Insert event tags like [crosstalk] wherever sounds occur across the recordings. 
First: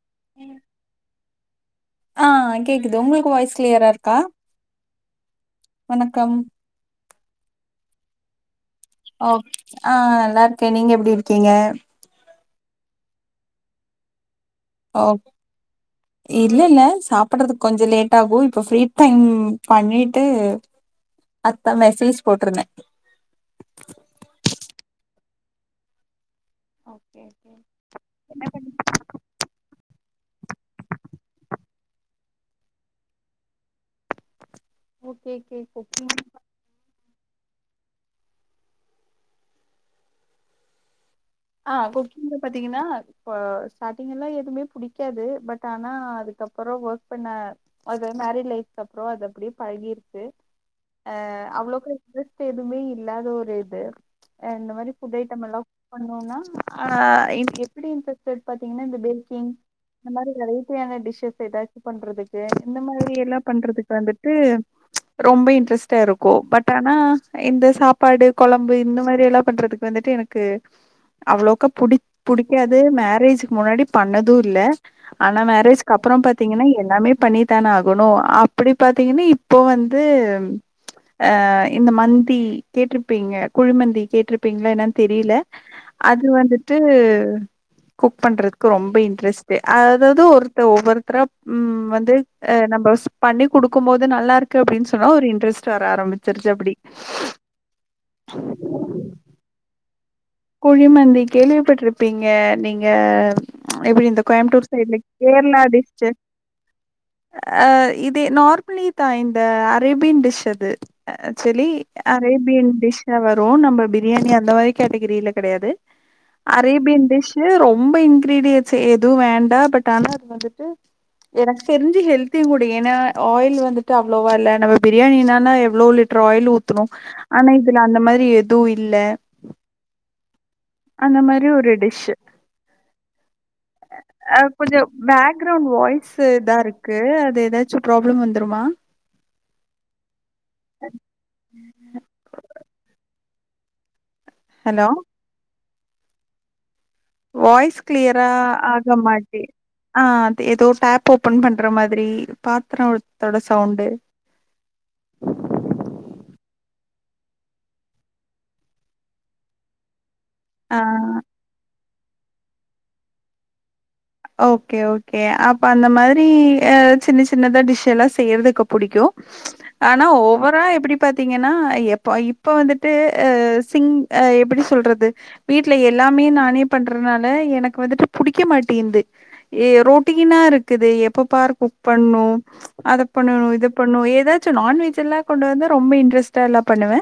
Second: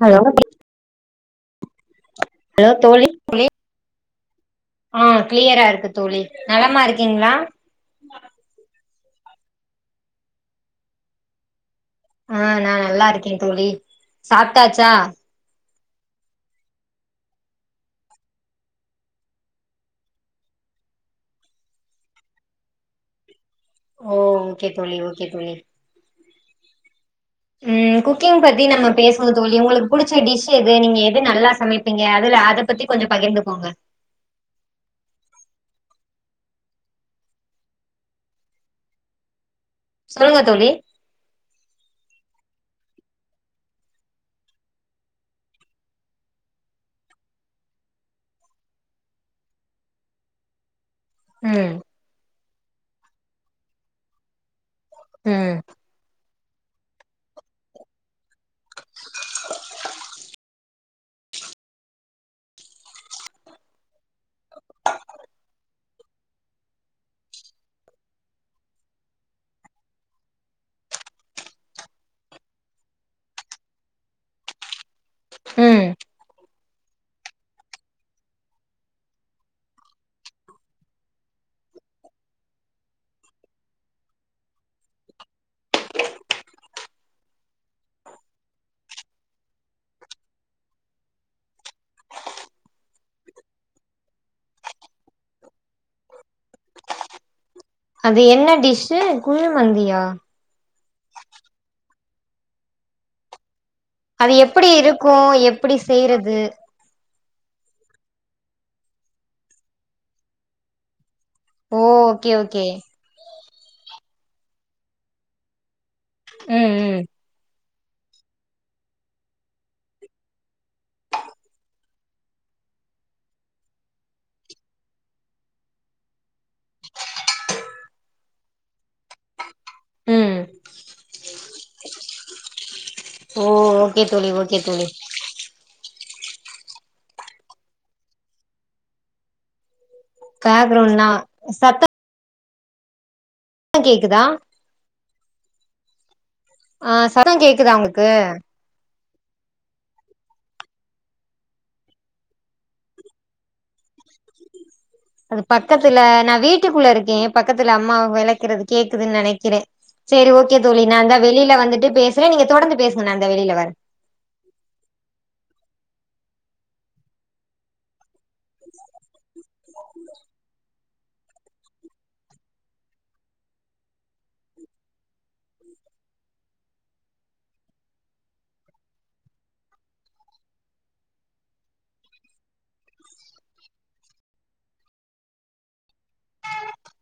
Hello ஆ hello கேக்குது தோழி உங்ளுக்கு வாய்ஸ் க்ளியரா இருக்கா ஆ க்ளியரா இருக்கு தோழி வணக்கம் நலமா இருக்கீங்ளா ஓக் ஆ நல்லார்க்கே நீங்க எப்டி இருக்கீங்க ஆ நா நல்லார்க்கே தோழி சாப்ட்டாச்சா ஓ இல்ல இல்ல சாப்பட்றது கொஞ்சோ லேட் ஆகு இப்ப ஃப்ரீ டைம் பண்ணிட்டு அத்தா மெசேஜ் போட்ருந்தே ஓ ஓகே தோழி ஓகே தோழி ஓக்கே ஏகே ம் குக்கிங் பத்தி நம்ம பேசுவோ தோழி உங்ளுக் புடிச்ச டிஷ் எது நீங்க எது நல்லா சமைப் பிங்க அதுல அத பத்தி கொஞ்சோ பகிர்ந்துகோங்க ஓகேகே குக்கிங் சொல்லுங்க தோழி ஆ இப்போ புல்ல பாத்தீங்கின்னா பொ ஸ்டாடிங்கெல்லா எதுமே புடிக்காது பட் ஆனா அதுக்கப்பறோ ஒர்க் பண்ண அது மேரே லைஃப் கப்றோ அது அப்டியே பழகிருச்சு அ ம் அவ்ளோக்கு இட்ரெஸ்ட் எதுமே இல்லாத ஒரு இது அ இந்த மாரி ஃபுட் ஐட்டம் ம் எல்லாவ் பண்ணுவோனா ஆ இன் எப்டி இன்ட்ரெஸ்டட் பாத்தீங்கன்னா இந்த பேக்கிங் இந்த மாறி வெரைட்டியான டிஷ்ஷஸ் ஏதாச்சு பண்றதுக்கு இந்த மாதிரி எல்லா பண்றதுக் வந்துட்டு ரொம்ப இன்ட்ரஸ் ட்டருக்கு பட் ஆனா இந்த சாப்பாடு கொழம்பு இந்த மாறி எல்லா பண்றதுக்கு வந்துட்டு எனக்கு அவ்ளோக்கா புடிக் புடிக்காது மேரேஜ்க்கு முன்னாடி பண்ணது இல்ல ஆனா மேரேஜ் ம் கப்றோ பாத்தீங்கன்னா எல்லாமே பண்ணித்தான ஆகணு அப்டி பாத்தீங்க இனி போ வந்து எம் அ இந்த மந்தி கேட்ருப்பீங்க குழு மந்தி கேட்ருப்பீங்ளா என்னன் தெரில அது வந்துட்டு குக் பண்றதுக் ரொம்ப இன்ட்ரெஸ்ட்டு அதாவது ஒருத்தர் ஒவ்வொருத்தரா ம் வந்து அ நம்ப உஸ்ப் பண்ணி குடுக்கு போது நல்லா இருக்கு அப்டின் சொன்னா ஒரு இன்ட்ரெஸ்ட் வர ஆரம்பிச்சிருச்சு அப்டி அது என்ன டிஷ்ஷு கூ மந்தியா குழிமந்தி கேள்விப்பட்ருப்பீங்க நீங்க எப்டி இந்த அது எப்டி கோயம்புத்தூர் சைட்ல இருக்கு கேர்ளா எப்டி டிஸ்டிக் செய்றது அ இதே நார்ப்லி தா இந்த அரேபியன் டிஷ் அது ஆக்சுவலி ஓ ஓகே ஓகே அரேபியன் டிஷ்ஷா வரு நம்ப பிரியாணி அந்த மாரி கேட்டகிரில கெடயாது ம் ம் அரேபியன் டிஷ்சு ரொம்ப இன்கிரீடியன் ஸெ எதுவு வேண்டா பட் ஆனா அது வந்துட்டு எனக்கு தெரிஞ்சு ஹெல்தியு கூட ஏன்னா ஆயில் வந்துட்டு அவ்ளோவா இல்ல நம்ம பிரியாணின்னா எவ்ளோ லிட் ரு ஆயில் ஊத்துனு ஆனா இதுல அந்த மாரி எது இல்ல ம் அந்த மாரி ஒரு டிஷ்ஷு ஓ ஓகே தோழி ஓகே கொஞ்சோ தோழி பேக்ரவுண்ட் வாய்ஸ் இதாருக்கு அது ஏதாச்சு பிராப்ளம் வந்துருமா பேக்ரவுனா சத்த ம் கேக்குதா ஹலோ ஆ சா வாய்ஸ் க்ளியரா ஆக மாட்டி ஆ அது ஏதோ டேப் ஓப்பன் பண்ற மாதிரி பாத்ரோத்தோட சவுண்டு அது பக்கத்துல நா வீட்டுக்குள்ள இருக்கே பக்கத்துல அம்மாவ வெளக்கிறது கேக்குதுன் நெனைக்கிறே செரி ஓகே ஆ தோழி நா இந்த வெளில வந்துட்டு பேசுவே நீங்க தொடந்து பேசுங்க நா இந்தா வெளில வரே ஓகே ஓகே அப்ப அந்த மாரி அ சின்ன சின்னதா டிஷ் எல்லா செய்யறதுக்கு புடிக்கு ஆனா ஓவரா எப்பிடி பாத்தீங்கன்னா எப்போ இப்போ வந்துட்டு அ சின் அ எப்புடி சொல்றது வீட்ல எல்லாமே நானே பண்றதுனால எனக்கு வந்துட்டு புடிக்க மாட்டேந்து ஏ ரோட்டீனா இருக்குது எப்ப பாரு குக் பண்ணு அத பண்ணணு இது பண்ணு ஏதாச்சு நான்வெஜ் எல்லா கொண்டு வந்தா ரொம்ப இன்ட்ரெஸ்ட்டா எல்லா பண்ணுவே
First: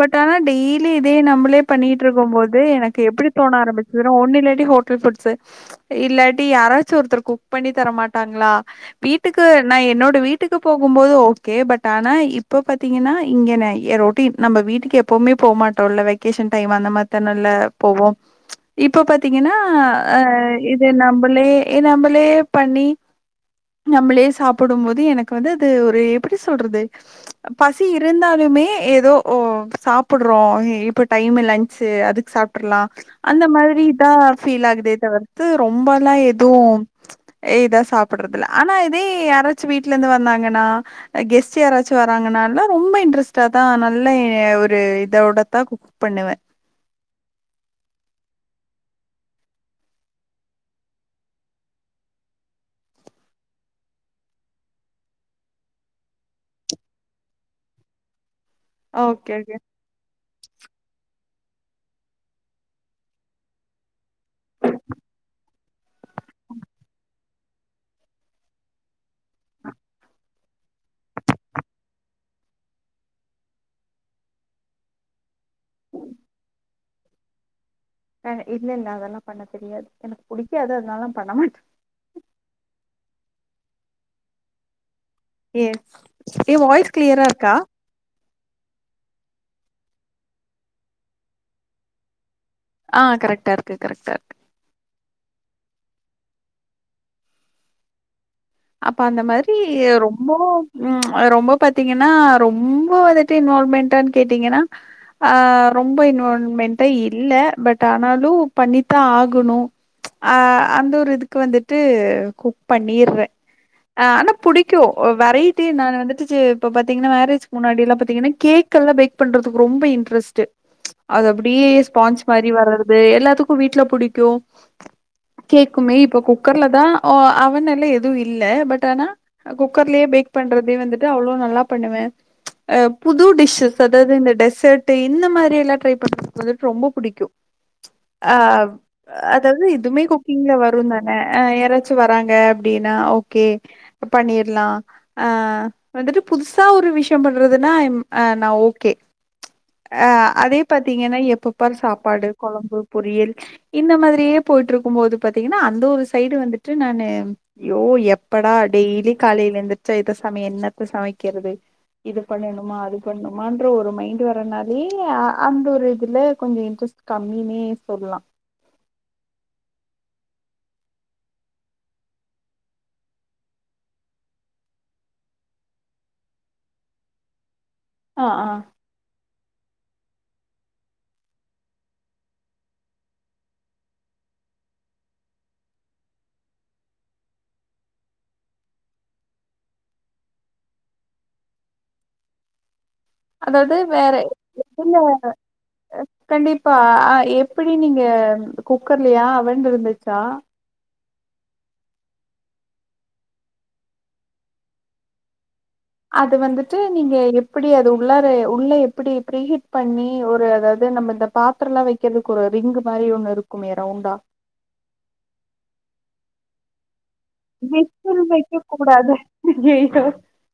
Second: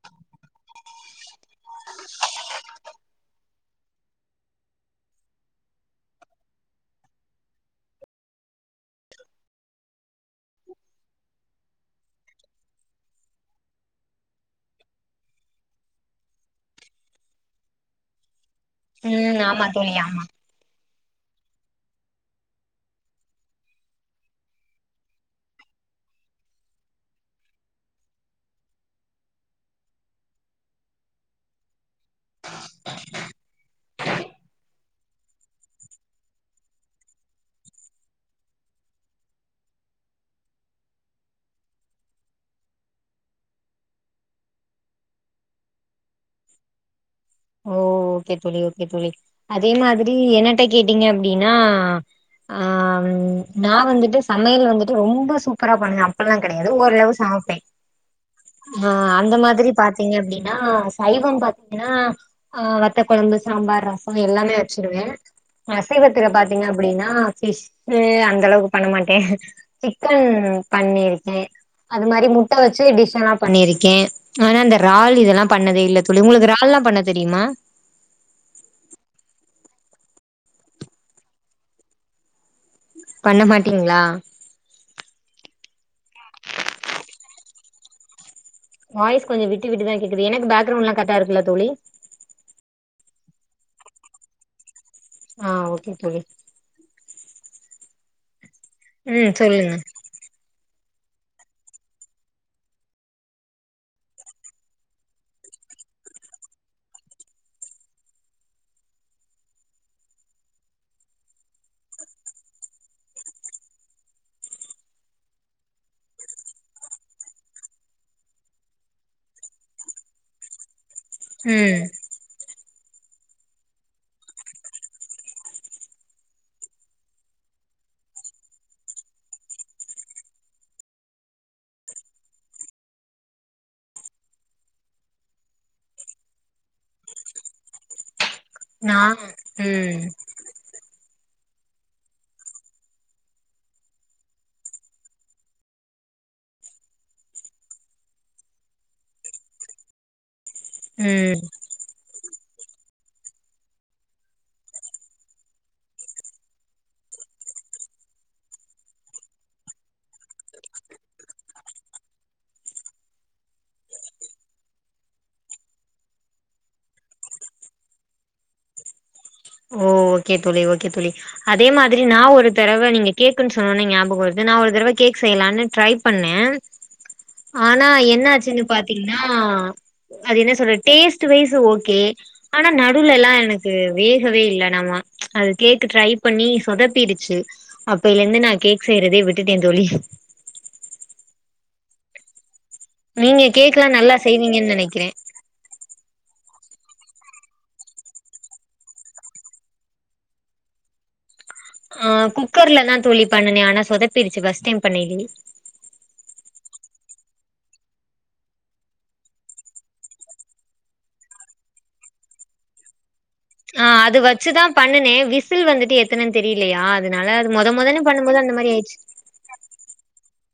பட் ஆனா டெய்லி இதே நம்மளே பண்ணிட்ருக்கு போது எனக்கு எப்பிடி தோண ஆரம்பிச்சதுனா ஒன்னு இல்லாட்டி ஹோட்டல் ஃபுட்ஸ் இல்லாட் டி யாராச்சு ஒருத்தர் குக் பண்ணி தரமாட்டாங்ளா வீட்டுக்கு நா என்னோட வீட்டுக்கு போகு போது ஓகே பட் ஆனா இப்ப பாத்தீங்கன்னா இங்கென எ ரொட் டீன் நம்ப வீட்டுக்கு எப்பவுமே போ மாட்டோல வெக்கேஷன் டைம் அந்த மாத் தானல்ல போவோ இப்ப ம் பாத்தீங்கன்னா ஆமா தோழி அ ஆமா இது நம்பளே எ நம்பளே பண்ணி நம்புளே சாப்புடு போது எனக்கு வந்து அது ஒரு எப்பிடி சொல்றது பசி இருந்தாலுமே ஏதோ ஓ சாப்புட்றோ இப்ப டைம் லன் ச் அதுக்கு சாப்டுர்லா அந்த மாரி தா ஃபீல் ஆகுதே தவிர்த்து ரொம்ப நா எதுவு இதா சாப்டறது இல்ல ஆனா இதே யாராச்சு வீட்ல இருந்து வந்தாங்கன்னா கெஸ்ட் யாராச்சு வராங்கனாலு ரொம்ப இன்ட்ரெஸ்டா தா நல்ல ஒரு இதோட தா குக் பண்ணுவே ஓ ஓகே தோழி ஓகே தோழி அதே மாதிரி என்னட்ட கேட்டீங்க அப்டினா ஆ ம் நா வந்துட்டு சமையல் வந்துட்டு ரொம்ப சூப்பரா பண்ணுவே அப்புல்லா கெடையாது ஓரளவு சமப்பே ஆ ஓகே அந்த ஓகே மாதிரி பாத்தீங்க அப்டினா சைவம் பாத் தினா ஆ வத்த கொழம்பு சாம்பார் ரசோ எல்லாமே வச்சுருவே அசைவத்துல பாத்தீங்க அப்டின்னா பிஷ் எ அந்த அளவுக்கு பண்ண மாட்டேன் சிக்கன் பண்ணிருக்கேன் அது மாரி முட்ட வச்சு டிஷ் எல்லாம் பண்ணிருக்கேன் ஆனா அந்த இறால் இதெல்லாம் பண்ணதே இல்ல தோழி உங்களுக்கு இறால் எல்லாம் பண்ண தெரியுமா இல்ல இல்ல அதெல்லாம் பண்ண தெரியாது எனக்கு புடிக்காது அதனால பண்ண மாட்டேன் பண்ண மாட்டீங்களா எஸ் ஏ வாய்ஸ் கிளயரா இருக்கா வாய்ஸ் கொஞ்சம் விட்டு விட்டு தான் கேக்குது எனக்கு பேக்ரவுண்ட்ல்லாம் கரெக்டா இருக்குல்ல தோழி ஆ கரெக்டா இருக்கு கரெக்டா இருக்கு. ஆ ஓகே தோழி அப்ப அந்த ம் மாரி சொல்லுங்க ரொம்போ ம் அது ரொம்ப பாத்தீங்கன்னா ரொம்ப வந்துட்டு இன்வால்வ்மென்டான்னு கேட்டீங்கன்னா ஆ ரொம்ப இன்வால்வ்மெண்டா இல்ல பட் ஆனாலும் பண்ணித்தான் ஆகணும். அ அந்த ஒரு இதுக்கு வந்துட்டு குக் பண்ணிறேன். ஆ ஆனா புடிக்கும் வெரைட்டி நான் வந்துட்டுச்சு இப்ப பாத்தீங்கன்னா மேரேஜ் முன்னாடி எல்லாம் பாத்தீங்கன்னா கேக் கேக்கல்லாம் பேக் பண்றதுக்கு ரொம்ப இன்ட்ரஸ்ட்டு அது அப்டியே ம் ஸ்பான்ச் மாரி வர்றது எல்லாத்துக்கும் வீட்ல புடிக்கும். கேக்குமே இப்ப குக்கர்ல தான் அ அவன்ல்ல எது வும் இல்ல பட் ஆனா குக்கர்லயே பேக் பண்றதே வந்துட்டு அவ்ளோ நல்லா பண்ணுவேன். அ புது டிஷ்ஸ் அதாவது இந்த டெசர்ட்ட் இந்த மாரி எல்லாம் ட்ரை பண்றது வந்துட்டு ரொம்ப புடிக்கும். ஆ நா அதாவது இதுவுமே ம் குக்கிங்ல வரும் தானே ஆ யாராச்சும் வராங்க. அப்டின்னா ஓகே அப்போ பண்ணிர்லா அ வந்துட்டு புதுசா ஒரு விஷயம் பண்றதுன்னா ஐ அம் அ நான் ஓகே அ அதே பார்த்தீங்கன்னா ம் எப்பப் பாரு சாப்பாடு குழம்பு பொரியல் இந்த மாதிரியே போயிட்டு இருக்கும்போது பாத்தீங்கன்னா அந்த ஒரு சைடு வந்துட்டு நானு ஐய்யோ எப்படா டெய்லி காலையில எந்திரிச்சா இத சமையல் என்னத்த சமைக்கிறது இது பண்ணணுமா அது பண்ணனுமான்ற ஒரு மைண்ட் வரனாலே அந்த ஒரு இதுல கொஞ்சம் இன்ட்ரெஸ்ட் கம்மினே சொல்லலாம் ஓ ஓகே தோழி ஓகே தோழி அதே மாதிரி நான் ஒரு தடவை நீங்க கேக்குன்னு சொன்நோன ஞாபக வருது நான் ஒரு தடவை கேக் செய்யலாம்னு ட்ரை பண்ண ஆனா ஆ என்ன ஆ ஆச்சுன்னு பாத்தீங்கன்னா அது என்ன சொல்றது டேஸ்ட் வைஸ் ஓகே ஆனா நடுலல்லாம் எனக்கு வே கவே இல்ல அமா அது கேக் ட்ரை பண்ணி சொதப்பிடுச்சு அப்பைல இருந்து நா கேக் செய்யறதே விட்டுட்டேன் தோழி நீங்க அதாவது கேக்லா வேற நல்லா செய்வீங்கன்னு எதுல நெனைக்கிறே கண்டிப்பா ஆ எப்டி நீங்க குக்கர்லையா அவண் இருந்துச்சா ஆ குக்கர்ல தான் தோழி பண்ணனே ஆனா சொதப்பிருச்சு பஸ்ட் டைம் பண்ணையிலேயே அது வந்துட்டு நீங்க எப்டி அது உள்ளார உள்ள எப்டி ப்ரீ ஹிட் பண்ணி ஒரு அதாவது நம்ம இந்த பாத்திரம்லாம் வைக்கிறதுக்கு ஒரு ரிங் மாரி ஒண்ணு இருக்கும் ஆ அது வச்சுதான் பண்ணனேன் விசில் வந்துட்டு எத்தனைன்னு தெரியலையா அதனால முத முதல பண்ணும்போது அந்த மாரி ஆயிடுச்சு ஏங்க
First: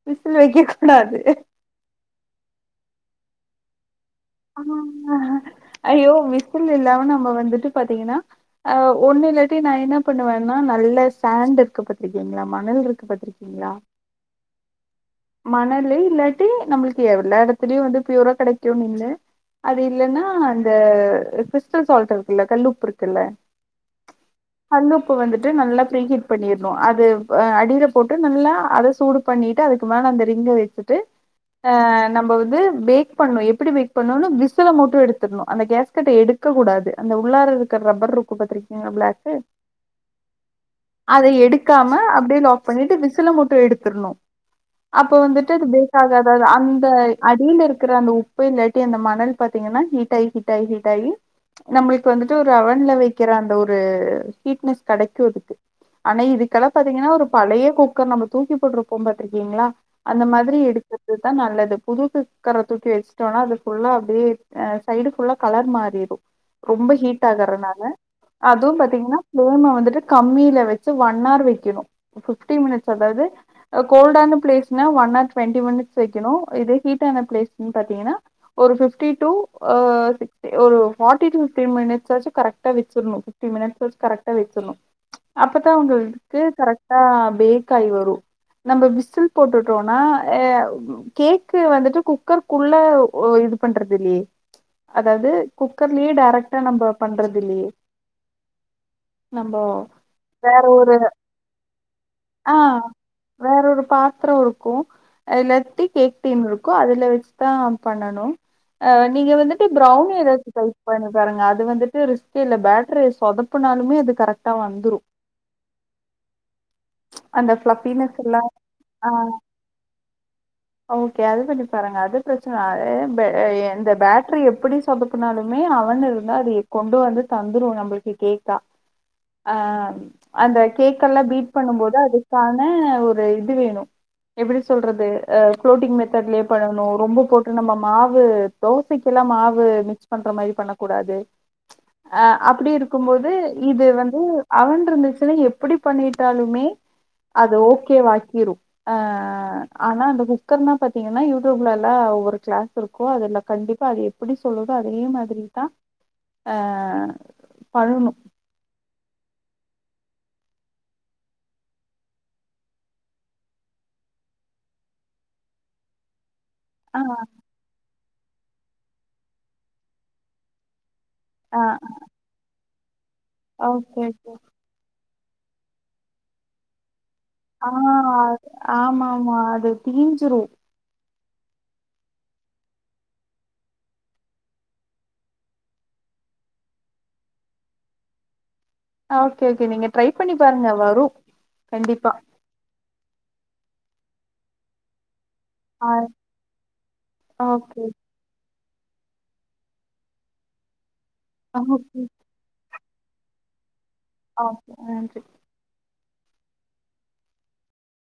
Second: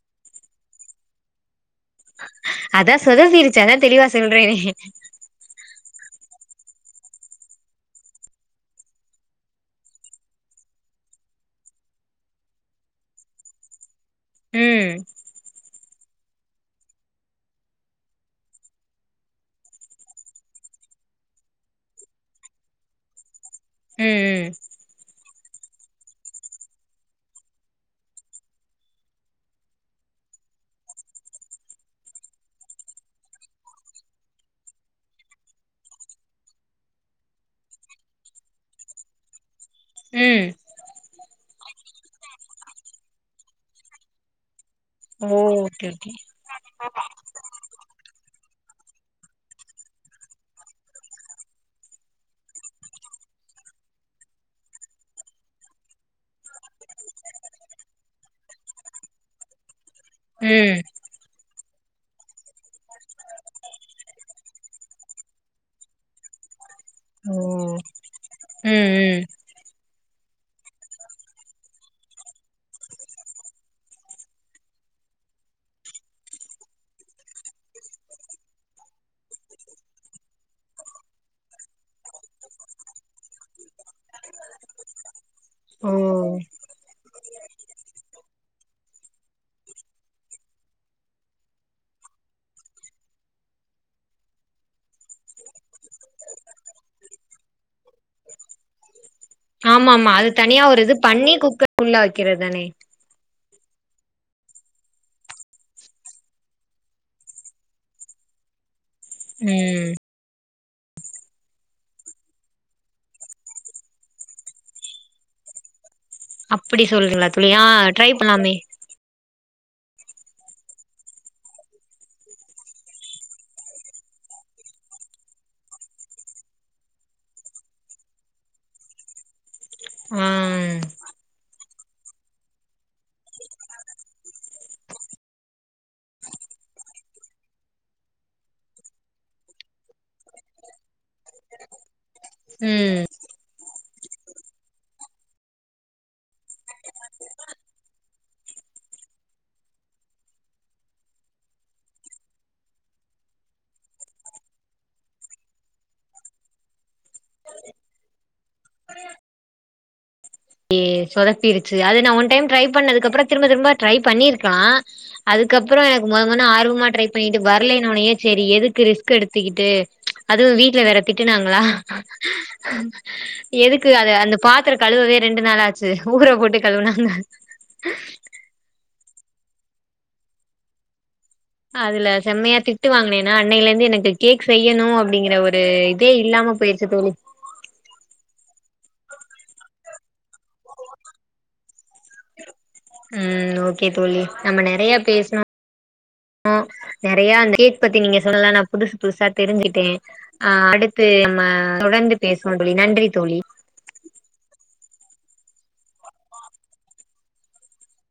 விசில் வைக்க கூடாது அதா சொதப்பிடுச்சு அதா தெளிவா சொல்றேனே ஆ ஐயோ விசில் இல்லாம நம்ம வந்துட்டு பாத்தீங்கன்னா அ ஒன்னுலாட்டி நா என்ன பண்ணுவேனா நல்ல சாண்ட் இருக்கு பாத்திருக்கீங்களா மணல் இருக்கு பாத்திருக்கீங் ங்களா ம் மணலு இல்லாட்டி நம்மளுக்கு எல்லா எடத்துலயு வந்து ப்யூரா கிடைக்குன்னு இல்ல அது இல்லன்னா அந்த கிறிஸ்டல் சால்ட் இருக்குல்ல கல்லுப்பு இருக்குல்ல ம் ம் கல்லு உப்பு வந்துட்டு நல்லா ப்ரிஹீட் பண்ணிர்ணு அது அடியில போட்டு நல்லா அத சூடு பண்ணிட்டு அதுக்கு மேல அந்த ரிங்க வைத்துட்டு நம்ம வந்து பேக் பண்ணு எப்டி பேக் பண்ணனு விசுல மட்டு எடுத்தர்ணு அந்த கேஸ்கட்ட எடுக்கக்கூடாது அந்த உள்ளார இருக்கற ரப்பர் இருக்கும் பாத்திருக் இங்க ப்ளாக்கு ம் அத எடுக்காம அப்டே லாக் பண்ணிட்டு விசில மட்டு எடுத்துர்ணு அப்ப ஓ வந்துட்டு அது ஓகே பேக் ஓகே ஆகாதது அந்த அடியில இருக்கற அந்த உப்பு இல்ல டி அந்த மணல் பாத்தீங்கன்னா ஹீட்டாய் ஹீட்டாய் ஹீட்டாயி நம்மளுக்கு வந்துட்டு ஒரு அவன்ல வைக்கிற அந்த ஒரு ஹீட்னஸ் கடைக்கு இதுக்கு ஆனா இதுக்கெல்லா பாத்தீங்கன்னா ஒரு பழைய குக்கர் நம்ம தூக்கி போட்ருப்போ பாத்திருக்கீங்களா அந்த மாதிரி ம் எடுக்கது தா நல்லது புது குக்கர தூக்கி வச்சுட்டோனா அது ஃபுல்லா அப்டியே சைடுஃபுல்லா கலர் மாறிரு ரொம்ப ஹீட் ஓ ஆகறனால அதூ ம் பாத்தீங்கன்னா ம் ஃபேலம வந்துட்டு கம்மியில வச்சு ஒன் னார் வெக்கணு ஃபிஃப்டி மினிட்ஸ் அதாது கோல்ட் ஆன பிளேஸ்னா ஒன் ஆர் டொவெண்ட்டி மினிட்ஸ் வெக்கணு இது ஹீட்டான பிளேஸ்ன்னு பாத்தீங்கன்னா ஒரு ஃபிஃப்டி டூ ஒரு ஃபாட்டி டூ ஃபிஃப்டி மினிட்ஸ்சாச்சு கரெக்டா வச்சிர்ணு ஃபிஃப்டிமினிட்ஸ் வ கரக்டா வச்சற்னு அப்பதா ஓ உங்களுக்கு கரெக்டா பேக்காய் வரு நம்ம விசில் போட்டுட்டோனா கேக்கு வந்துட்டு குக்கருக்குள்ள ஓ இது பண்றது இல்லையே அதாது குக்கர்லே டேரக்ட்டா நம்ம பண்றது இல்லையே நம்போ ஆமாமா அது தனியா வேற ஒரு இது பண்ணி குக்கர் உள்ள வைக்கிறது ஆ தானே வேற ஒரு பாத்தரோ இருக்கும் அதுல கேக் டீன் இருக்கும் அதுல வச்சுதா பண்ணணு நீங்க வந்துட்டு ம் பெளர்னி எதாச்சு‌ ட்ரை பண்ணி பாருங்க அது வந்துட்டு ரிஸ்கே இல்ல பேட்டரி சொதப்புனாலுமே அது கரெக்டா வந்துரு அப்டி சொல்றிங்களா அந்த தோழி ஆ ட்ரை ஃப்ளஃபினஸ் எல்லாம் பண்லாமே ஆ ஓகே அது பண்ணி பாருங்க அது பிர இந்த பேட்டரி எப்டி சொதப்பனாலுமே அவன் இருந்தா அது கொண்டு வந்து தந்துரு நம்மளுக்கு கேக்கா [inaudible] அ ஆ அந்த கேக்கல்ல பீட் பண்ணும்போது அதுக்கான ஒரு இது வேணு எப்டி சொல்றது அ ஃபளோட்டிங் மெத்தட்லயே பண்ணணு ரொம்ப போட்டு நம்ம மாவு தோசைக்கெல்லா மாவு மிக்ஸ் பண்ற மாரி பண்ணக்கூடாது அ அப்டி ம் இருக்கும்போது இது வந்து அவன் இருந்துச்சுன்ன எப்டி பண்ணிட்டாலுமே அது ஓகே வாக்கிரூ ஆ ஆனா அந்த குக்கர்னா பாத்தீங்கன்னா யூடியூப்ல லா ஒரு கிளாஸ் இருக்கோ அதுல கண்டிப்பா அது எப்டி சொல்லுதோ அதே மாதிரிதா ஆ பழனு ஏ சொதப்பிருச்சு அது நா ஒன் டைம் ட்ரை பண்ணதுக்கு அப்றோ திரும்ப திரும்ப ட்ரை பண்ணிருக்கலா அதுக்கப்புறோ எனக்கு மொத மொதன்னா ஆர்வோ மொத்தமா ஆ ட்ரை பண்ணிட்டு வர்லனு ஒன்னயே செரி எதுக்கு ரிஸ்க் எடுத்துக்கிட்டு அதுவு வீட்ல வேற ஆ திட்டுனாங்களா எதுக்கு ஓகே அத ஓகே அந்த பாத்தரோ கழுவுவே ரெண்டு நாள் ஆச் சு ஊற போட்டு கழவுனாந்த ஆ ஆமா ஆமா அது தீஞ்சுரு அதுல செம்மயா திட்டு வாங்குனேனா அன்னயில இருந்து எனக்கு கேக் செய்யணோ அப்டிங்கற ஒரு இதே இல்லாம பேசு தோழி ஆ ஓகே ஓகே நீங்க ட்ரை பண்ணி பாருங்க வரு கண்டிப்பா உம் ஓகே தோழி நம்ம நெறைய பேசணோ ஆ ஆ நெறையா அந்த ஓகே கேக் பத்தி நீங்க சொல்லலா நா புதுசு புதுசா தெரிஞ்சுட்டே அ அடுத்து நம்ம ஓகே தொடர்ந்து பேசுவோ தோழி நன்றி தோழி ஓகே நன்றி